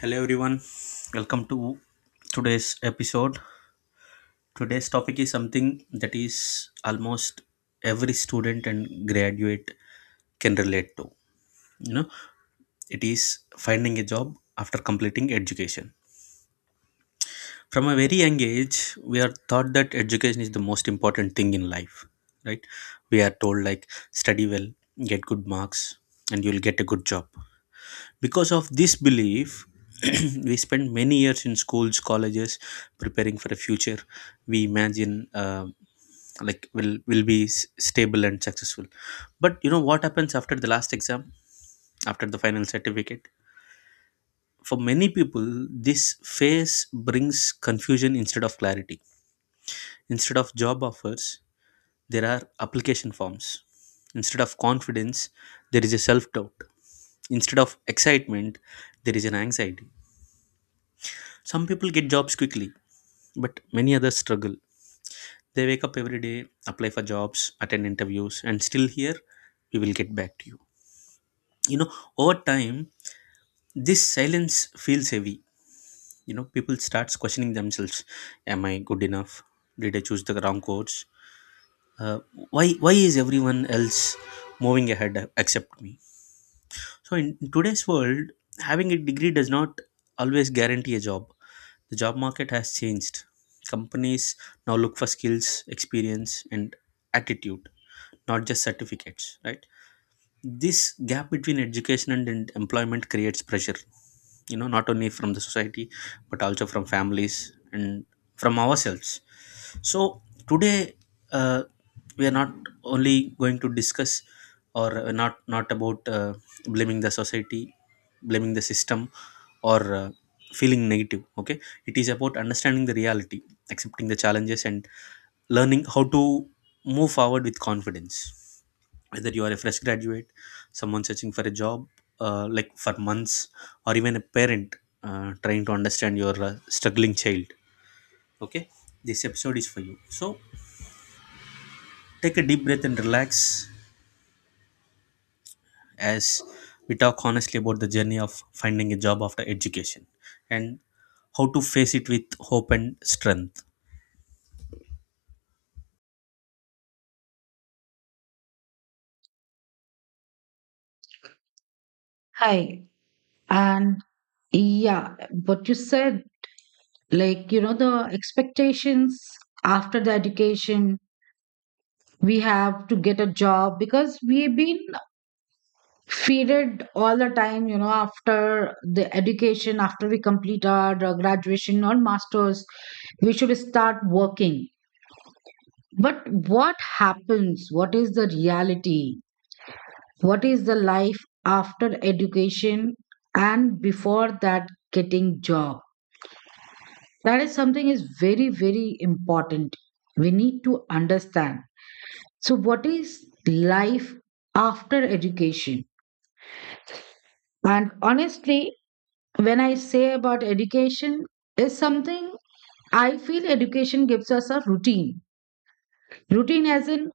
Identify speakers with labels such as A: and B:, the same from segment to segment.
A: Hello everyone, welcome to today's episode. Today's topic is something that is almost every student and graduate can relate to. You know, it is finding a job after completing education. From a very young age, we are taught that education is the most important thing in life, right? We are told like study well, get good marks, and you'll get a good job. Because of this belief we spend many years in schools, colleges, preparing for a future we imagine, like will be stable and successful. But you know what happens after the last exam, after the final certificate? For many people, this phase brings confusion instead of clarity. Instead of job offers, there are application forms. Instead of confidence, there is a self doubt. Instead of excitement, there is an anxiety. Some people get jobs quickly, but many others struggle. They wake up every day, apply for jobs, attend interviews, and still here, we will get back to you. You know, over time, this silence feels heavy. You know, people starts questioning themselves: Am I good enough? Did I choose the wrong course? Uh, Why is everyone else moving ahead except me? So in today's world, having a degree does not always guarantee a job. The job market has changed. Companies now look for skills, experience, and attitude, not just certificates, right? This gap between education and employment creates pressure, you know, not only from the society, but also from families and from ourselves. So today, uh, we are not only going to discuss or not not about blaming the society, blaming the system, or feeling negative. Okay, it is about understanding the reality, accepting the challenges, and learning how to move forward with confidence. Whether you are a fresh graduate, someone searching for a job, like for months, or even a parent trying to understand your struggling child, okay, this episode is for you. So take a deep breath and relax as we talk honestly about the journey of finding a job after education, and how to face it with hope and strength.
B: Hi. And yeah, what you said, like, you know, the expectations after the education, we have to get a job because we've been feeded all the time, after the education, after we complete our graduation or master's, we should start working. But what happens? What is the reality? What is the life after education and before that getting job? That is something is very very important, we need to understand. So what is life after education? And honestly, when I say about education, is something I feel education gives us a routine. Routine as in,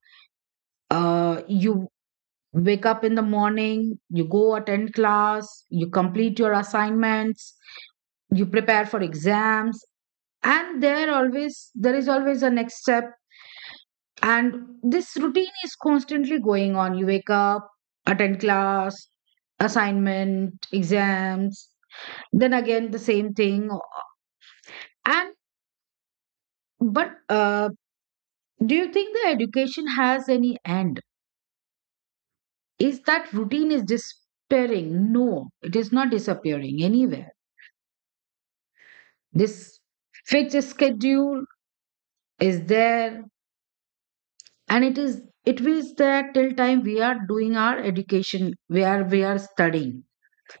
B: you wake up in the morning, you go attend class, you complete your assignments, you prepare for exams, and there is always a next step. And this routine is constantly going on. You wake up, attend class, assignment, exams, then again the same thing. And but do you think the education has any end? Is that routine is disappearing? No, it is not disappearing anywhere. This fixed schedule is there, and it is there till time we are doing our education, where we are studying.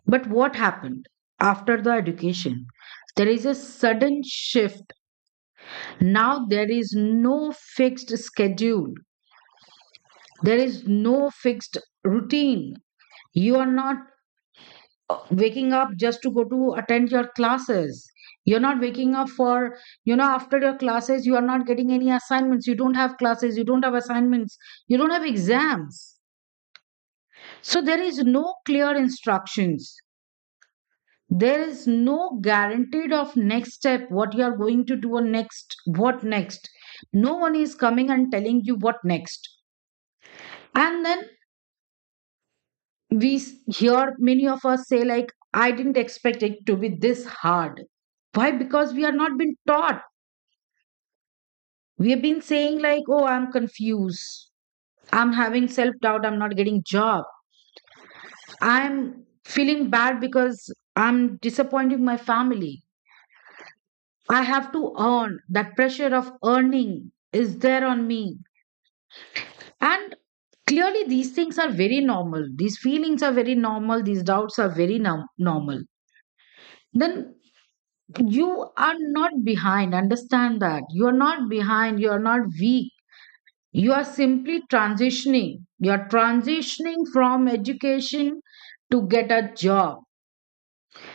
B: But what happened after the education? There is a sudden shift. Now there is no fixed schedule, there is no fixed routine. You are not waking up just to go to attend your classes. You're not waking up for, after your classes, you are not getting any assignments. You don't have classes, you don't have assignments, you don't have exams. So there is no clear instructions, there is no guaranteed of next step what you are going to do or next what next. No one is coming and telling you what next. And then we s- hear many of us say like I didn't expect it to be this hard. Why? Because we are not been taught. We have been saying like, oh, I'm confused, I'm having self doubt, I'm not getting job, I'm feeling bad because I'm disappointing my family. I have to earn. That pressure of earning is there on me. And clearly, these things are very normal. These feelings are very normal. These doubts are very normal. Then you are not behind. Understand that. You are not behind. You are not weak. You are simply transitioning. You are transitioning from education to get a job.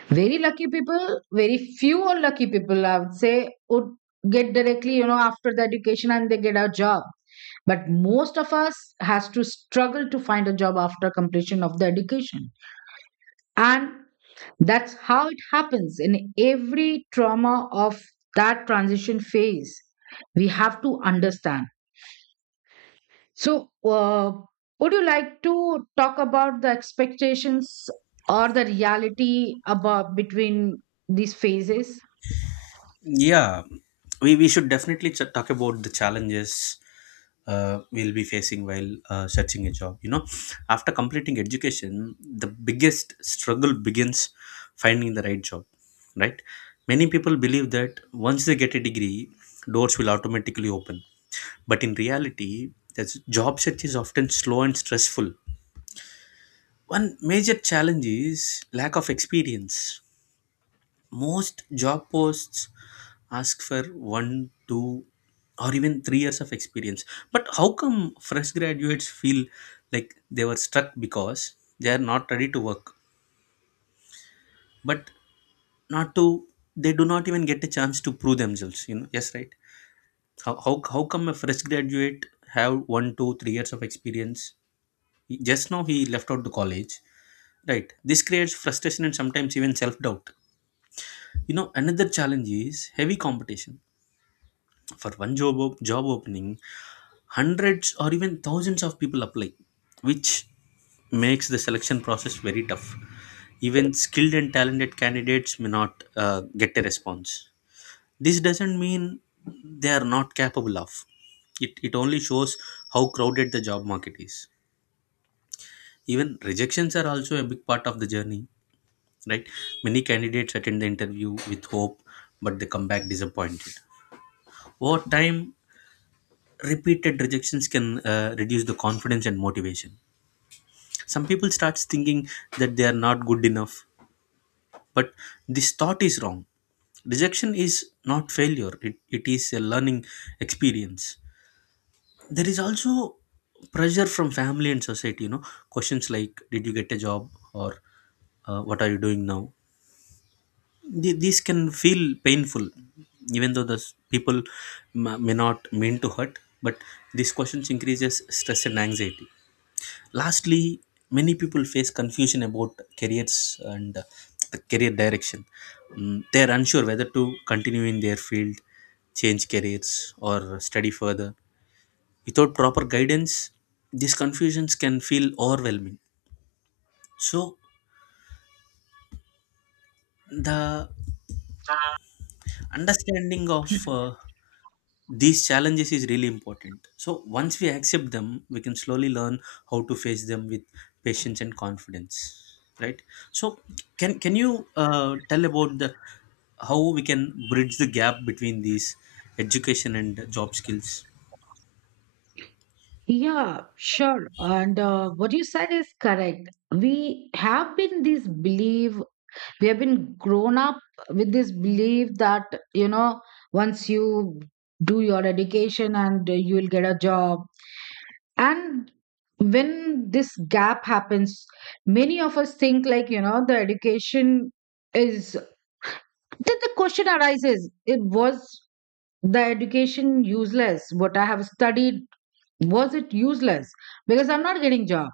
B: Very lucky people, very few or lucky people, I would say, would get directly, after the education and they get a job. But most of us has to struggle to find a job after completion of the education. And that's how it happens in every trauma of that transition phase. We have to understand. So, would you like to talk about the expectations or the reality about between these phases?
A: Yeah, we should definitely talk about the challenges we'll be facing while searching a job. You know, after completing education, the biggest struggle begins finding the right job, right? Many people believe that once they get a degree, doors will automatically open, but in reality the job search is often slow and stressful. One major challenge is lack of experience. Most job posts ask for 1, 2 or even 3 years of experience, but how come fresh graduates feel like they were stuck because they are not ready to work? But not to they do not even get a chance to prove themselves, you know? Yes, right. How come a fresh graduate have 1, 2, 3 years of experience? Just now he left out the college, right? This creates frustration and sometimes even self-doubt. You know, another challenge is heavy competition. For one job opening, hundreds or even thousands of people apply, which makes the selection process very tough. Even skilled and talented candidates may not get a response. This doesn't mean they are not capable of it, only shows how crowded the job market is. Even rejections are also a big part of the journey, right? Many candidates attend the interview with hope, but they come back disappointed. Over time, repeated rejections can reduce the confidence and motivation. Some people starts thinking that they are not good enough, but this thought is wrong. Rejection is not failure, it is a learning experience. There is also pressure from family and society, you know. Questions like did you get a job, or what are you doing now? These can feel painful even though the people ma may not mean to hurt, but these questions increases stress and anxiety. Lastly, many people face confusion about careers and the career direction. Mm, they are unsure whether to continue in their field, change careers, or study further. Without proper guidance, these confusions can feel overwhelming. So the understanding of these challenges is really important, so once we accept them we can slowly learn how to face them with patience and confidence, right? So can you tell about the how we can bridge the gap between these education and job skills?
B: Yeah, sure. And what you said is correct. We have been this belief, we have been grown up with this belief that, you know, once you do your education and you will get a job. And when this gap happens, many of us think like, the education is, then the question arises, it was the education useless? What I have studied, was it useless? Because I'm not getting job.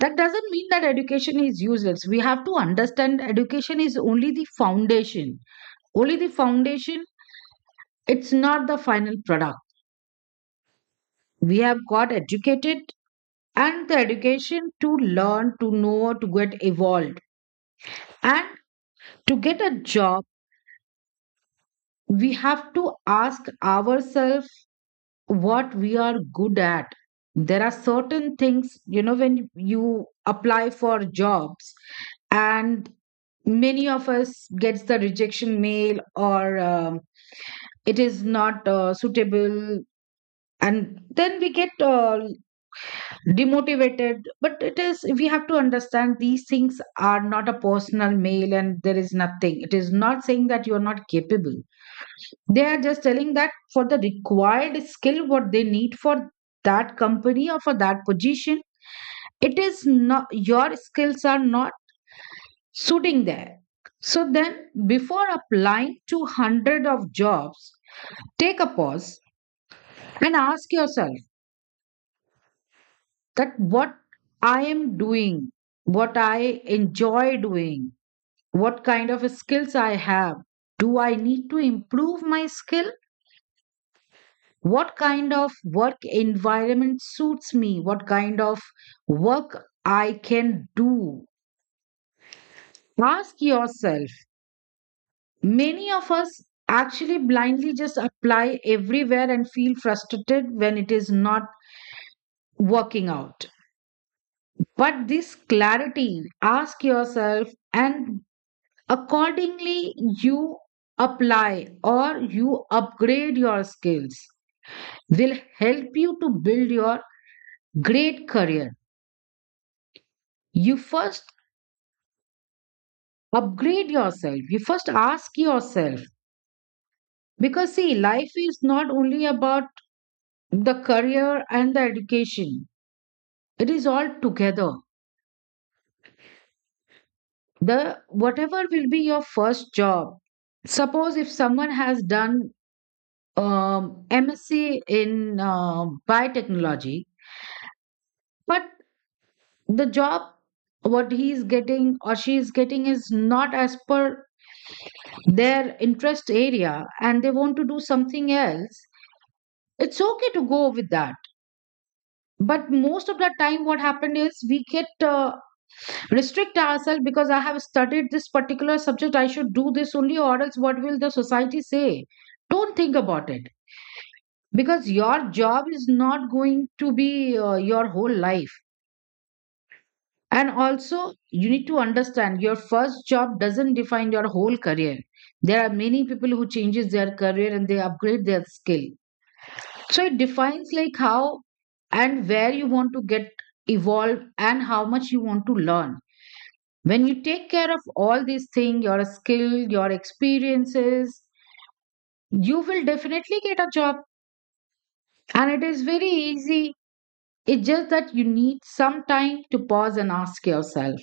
B: That doesn't mean that education is useless. We have to understand education is only the foundation. Only the foundation, it's not the final product. We have got educated and the education to learn, to know, to get evolved. And to get a job, we have to ask ourselves what we are good at. There are certain things, when you apply for jobs, and many of us gets the rejection mail or it is not suitable, and then we get demotivated, but it is we have to understand these things are not a personal mail and there is nothing, it is not saying that you are not capable. They are just telling that for the required skill what they need for that company or for that position, it is not your skills are not sitting there. So then, before applying to hundred of jobs, take a pause and ask yourself that what I am doing, what I enjoy doing, what kind of skills I have. Do I need to improve my skill? What kind of work environment suits me? What kind of work I can do? Ask yourself. Many of us actually blindly just apply everywhere and feel frustrated when it is not working out. But this clarity, ask yourself, and accordingly, you apply or you upgrade your skills, will help you to build your great career. You first upgrade yourself, you first ask yourself. Because, see, life is not only about the career and the education, it is all together. The whatever will be your first job, suppose if someone has done um, MSc in biotechnology, but the job what he is getting or she is getting is not as per their interest area and they want to do something else, it's okay to go with that. But most of the time what happened is we get restrict ourselves because I have studied this particular subject, I should do this only, or else what will the society say? Don't think about it, because your job is not going to be your whole life. And also, you need to understand your first job doesn't define your whole career. There are many people who changes their career and they upgrade their skill. So it defines like how and where you want to get evolved and how much you want to learn. When you take care of all these things, your skill, your experiences, you will definitely get a job. And it is very easy. It's just that you need some time to pause and ask yourself.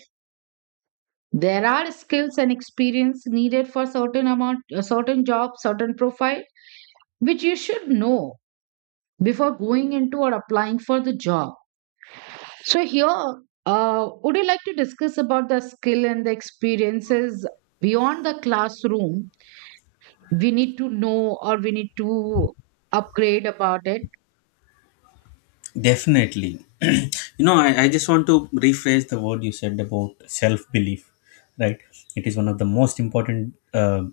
B: There are skills and experience needed for certain amount, a certain job, certain profile, which you should know before going into or applying for the job. So here, would you like to discuss about the skill and the experiences beyond the classroom we need to know or we need to upgrade about it?
A: Definitely. You know, I just want to rephrase the word you said about self belief, right? It is one of the most important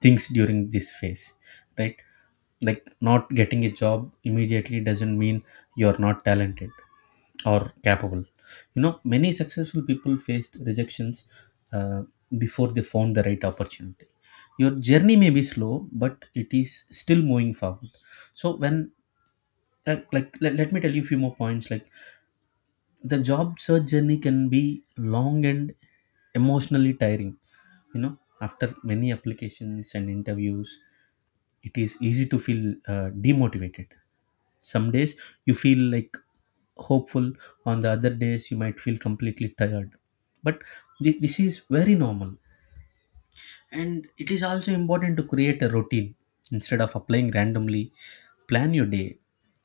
A: things during this phase, right? Like, not getting a job immediately doesn't mean you're not talented or capable. You know, many successful people faced rejections uh, before they found the right opportunity. Your journey may be slow, but it is still moving forward. So, when like let, let me tell you a few more points. Like, the job search journey can be long and emotionally tiring. You know, after many applications and interviews, it is easy to feel demotivated. Some days you feel like hopeful, on the other days you might feel completely tired, but this is very normal. And it is also important to create a routine instead of applying randomly. Plan your day,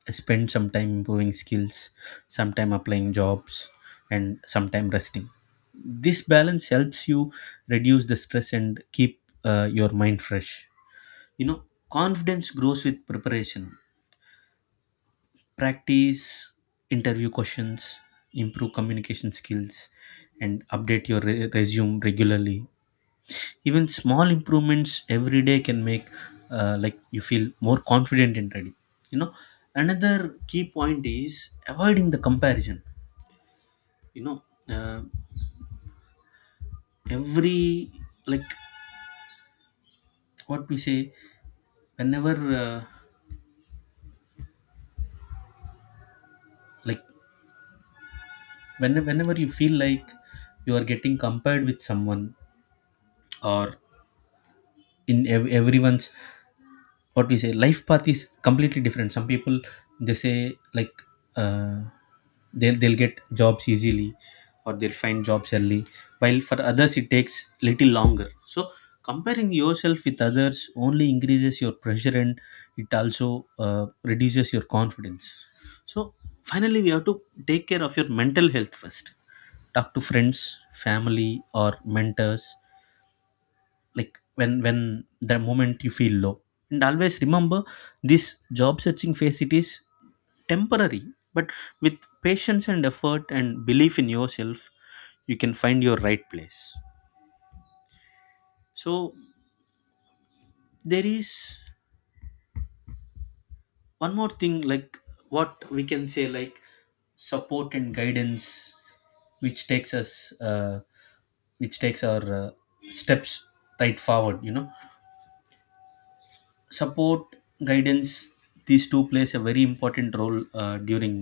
A: spend some time improving skills, some time applying jobs, and some time resting. This balance helps you reduce the stress and keep your mind fresh. You know, confidence grows with preparation. Practice interview questions, improve communication skills, and update your resume regularly. Even small improvements every day can make like you feel more confident and ready. You know, another key point is avoiding the comparison. You know, uh, every like what we say whenever uh, like when, whenever you feel like you are getting compared with someone, or in everyone's, what we say, life path is completely different. Some people, they say, like, uh, they'll get jobs easily, or they'll find jobs early, while for others it takes little longer. So comparing yourself with others only increases your pressure, and it also reduces your confidence. So, finally, we have to take care of your mental health first. Talk to friends, family, or mentors, like when the moment you feel low. And always remember, this job searching phase, it is temporary, but with patience and effort and belief in yourself, you can find your right place. So there is one more thing, like, what we can say, like support and guidance, which takes us uh, which takes our steps right forward. You know, support, guidance, these two plays a very important role during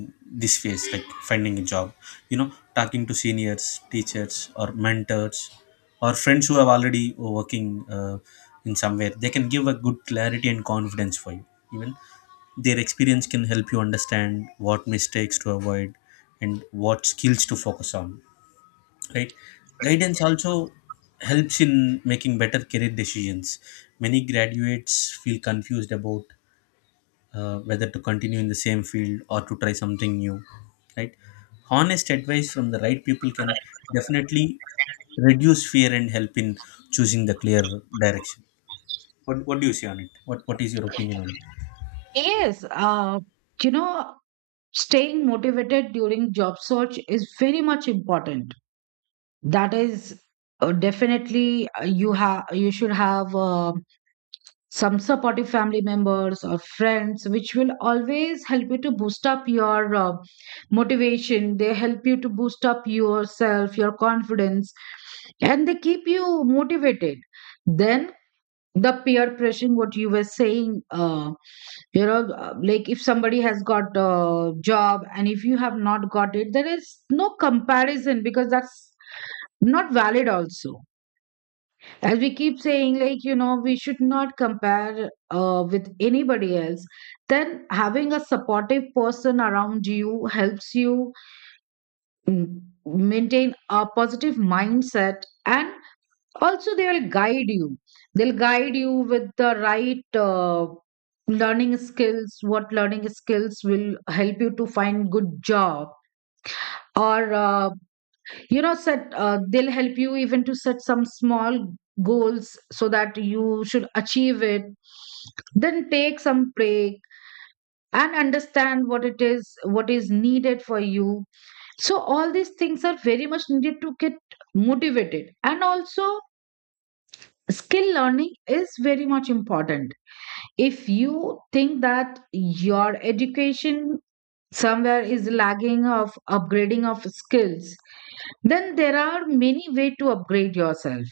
A: this phase, like finding a job. You know, talking to seniors, teachers, or mentors, or friends who have already working in somewhere, they can give a good clarity and confidence for you. Even their experience can help you understand what mistakes to avoid and what skills to focus on, right? Guidance also helps in making better career decisions. Many graduates feel confused about whether to continue in the same field or to try something new, right? Honest advice from the right people can definitely reduce fear and help in choosing the clear direction. What do you say on it? What is your opinion on
B: Yes, you know staying motivated during job search is very much important. That is, definitely, you should have some supportive family members or friends which will always help you to boost up your motivation. They help you to boost up yourself, your confidence, and they keep you motivated. Then the peer pressure what you were saying, like if somebody has got a job and if you have not got it, there is no comparison because that's not valid also. As we keep saying, like, we should not compare with anybody else. Then having a supportive person around you helps you mm, maintain a positive mindset, and also they will guide you. They'll guide you with the right learning skills, what learning skills will help you to find good job. Or, set they'll help you even to set some small goals so that you should achieve it. Then take some break and understand what it is, what is needed for you. So all these things are very much needed to get motivated. And also, skill learning is very much important. If you think that your education somewhere is lagging of upgrading of skills, then there are many way to upgrade yourself,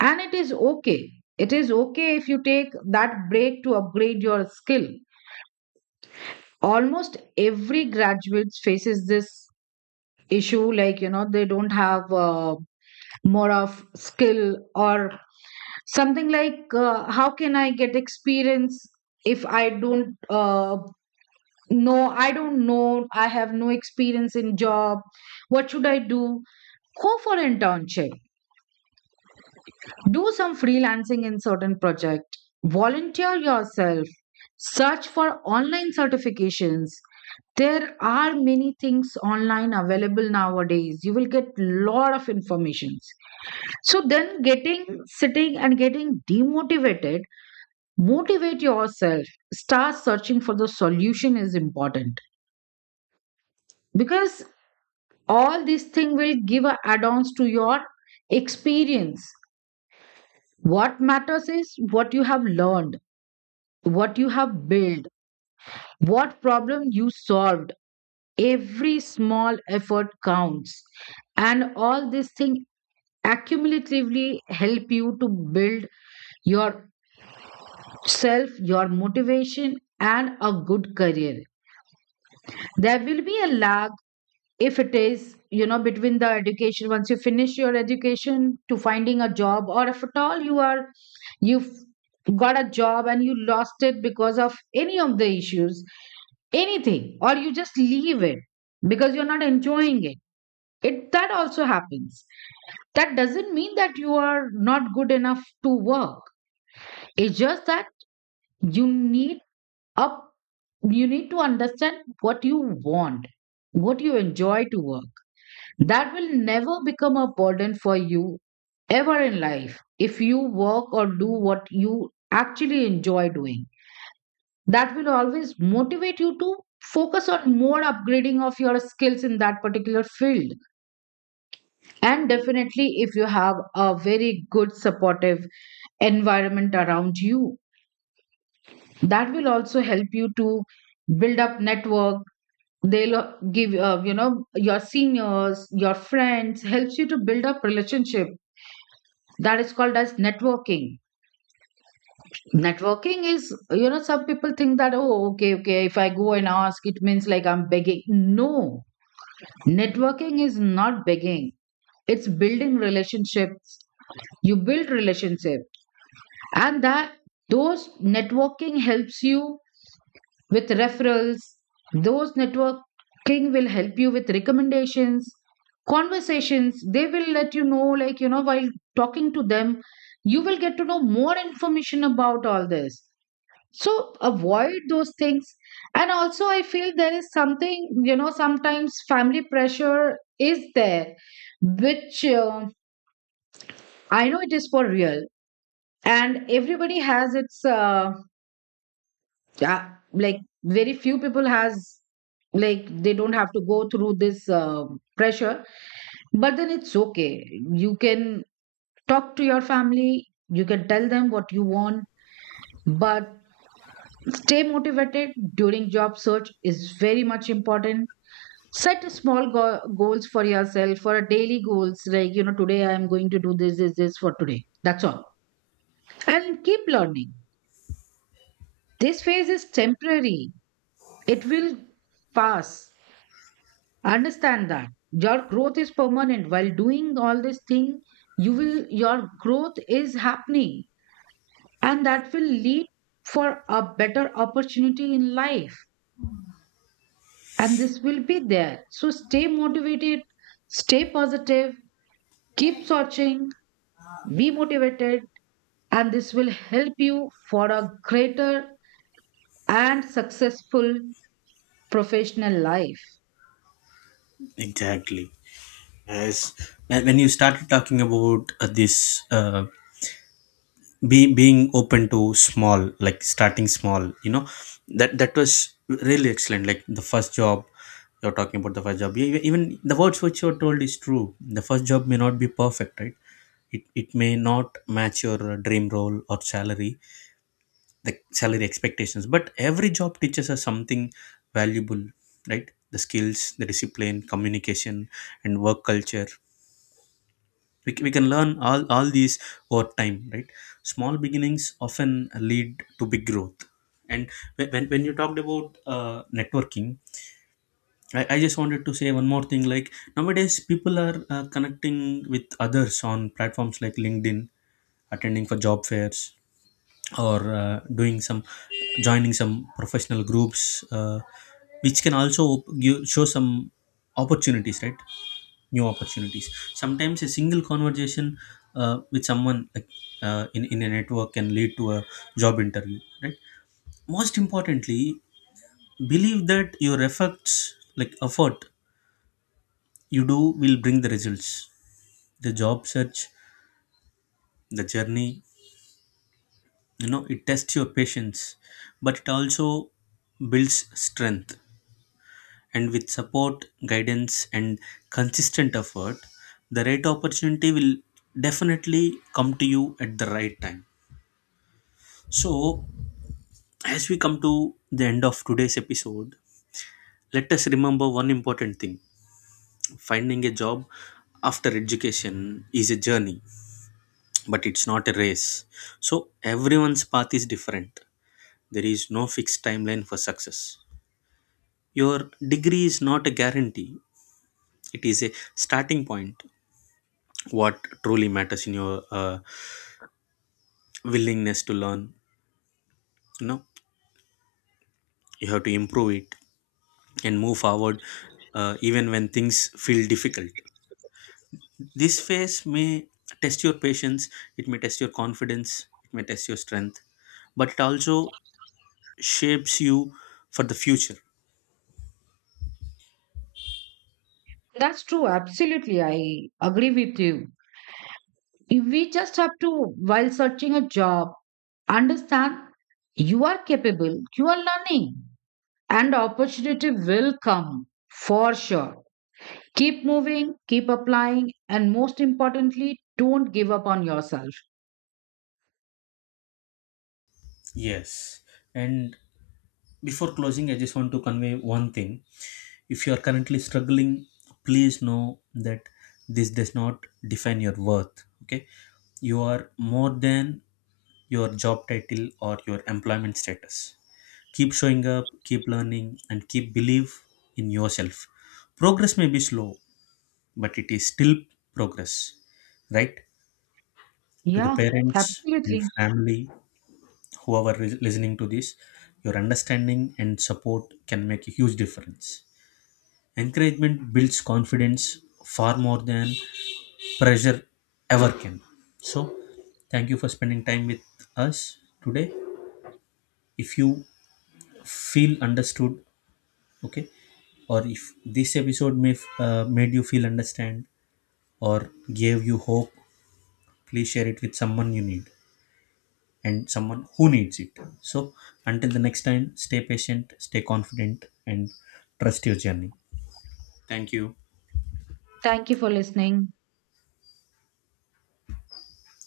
B: and it is okay. It is okay if you take that break to upgrade your skill. Almost every graduate faces this issue, like, they don't have more of skill or something, like, how can I get experience if I don't know, I don't know, I have no experience in job, what should I do? Go for internship, do some freelancing in certain project, volunteer yourself, search for online certifications. There are many things online available nowadays, you will get lot of informations. So then getting sitting and getting demotivated, motivate yourself, start searching for the solution is important. Because all these things will give a add-ons to your experience. What matters is what you have learned, what you have built, what problem you solved. Every small effort counts, and all these things accumulatively help you to build yourself, your motivation and a good career. There will be a lag if it is, between the education, once you finish your education to finding a job, or if at all you are you've got a job and you lost it because of any of the issues, anything, or you just leave it because you're not enjoying it, it that also happens. That doesn't mean that you are not good enough to work. It's just that you need up, you need to understand what you want, what you enjoy to work. That will never become a burden for you ever in life if you work or do what you actually enjoy doing. That will always motivate you to focus on more upgrading of your skills in that particular field. And definitely, if you have a very good supportive environment around you, that will also help you to build up network. They'll give, your seniors, your friends, helps you to build up relationship, that is called as networking. Networking is, some people think that, oh, okay, if I go and ask it means like I'm begging. No, networking is not begging, it's building relationships. You build relationship, and that those networking helps you with referrals. Those networking will help you with recommendations, conversations. They will let you know, like, while talking to them, you will get to know more information about all this. So avoid those things. And also, I feel there is something, sometimes family pressure is there, which I know it is for real. And everybody has its. Yeah, like very few people has, like they don't have to go through this pressure, but then it's okay. You can talk to your family, you can tell them what you want. But stay motivated during job search is very much important. Set a small goals for yourself, for a daily goals, like, today I am going to do this this this for today, that's all. And keep learning. This phase is temporary, it will pass. Understand that your growth is permanent. While doing all this thing, you will your growth is happening, and that will lead for a better opportunity in life. And this will be there. So stay motivated, stay positive, keep searching, be motivated, and this will help you for a greater and successful professional life.
A: it? Exactly. As when you started talking about uh, being open to small, like starting small, you know, that that was really excellent. Like the first job, you're talking about the first job, even the words which you're told is true. The first job may not be perfect, right? It may not match your dream role or salary, the salary expectations, but every job teaches us something valuable, right? The skills, the discipline, communication, and work culture, we can learn all these over time, right? Small beginnings often lead to big growth. And when you talked about networking, I just wanted to say one more thing, like nowadays people are connecting with others on platforms like LinkedIn, attending for job fairs, or doing some joining some professional groups which can also show some opportunities, right? New opportunities. Sometimes a single conversation with someone, like in a network, can lead to a job interview, right? Most importantly, believe that your efforts, like effort you do, will bring the results. The job search, the journey, you know, it tests your patience, but it also builds strength. And with support, guidance, and consistent effort, the right opportunity will definitely come to you at the right time. So, as we come to the end of today's episode, let us remember one important thing: finding a job after education is a journey, but it's not a race. So, everyone's path is different. There is no fixed timeline for success. Your degree is not a guarantee, it is a starting point. What truly matters in your willingness to learn, you know, you have to improve it and move forward even when things feel difficult. This phase may test your patience, it may test your confidence, it may test your strength, but it also shapes you for the future.
B: That's true, absolutely. I agree with you. If we just have to, while searching a job, understand you are capable, you are learning, and opportunity will come for sure. Keep moving, keep applying, and most importantly, don't give up on yourself.
A: Yes. And before closing, I just want to convey one thing. If you are currently struggling, please know that this does not define your worth. Okay. You are more than your job title or your employment status. Keep showing up, keep learning, and keep believe in yourself. Progress may be slow, but it is still progress, right? To the
B: Yeah,
A: parents and
B: absolutely.
A: family, whoever is listening to this, your understanding and support can make a huge difference. Encouragement builds confidence far more than pressure ever can. So, thank you for spending time with us today. If you feel understood, okay, or if this episode may made you feel understand, or gave you hope, please share it with someone you need, and someone who needs it. So, until the next time, stay patient, stay confident, and trust your journey. Thank you.
B: Thank you for listening.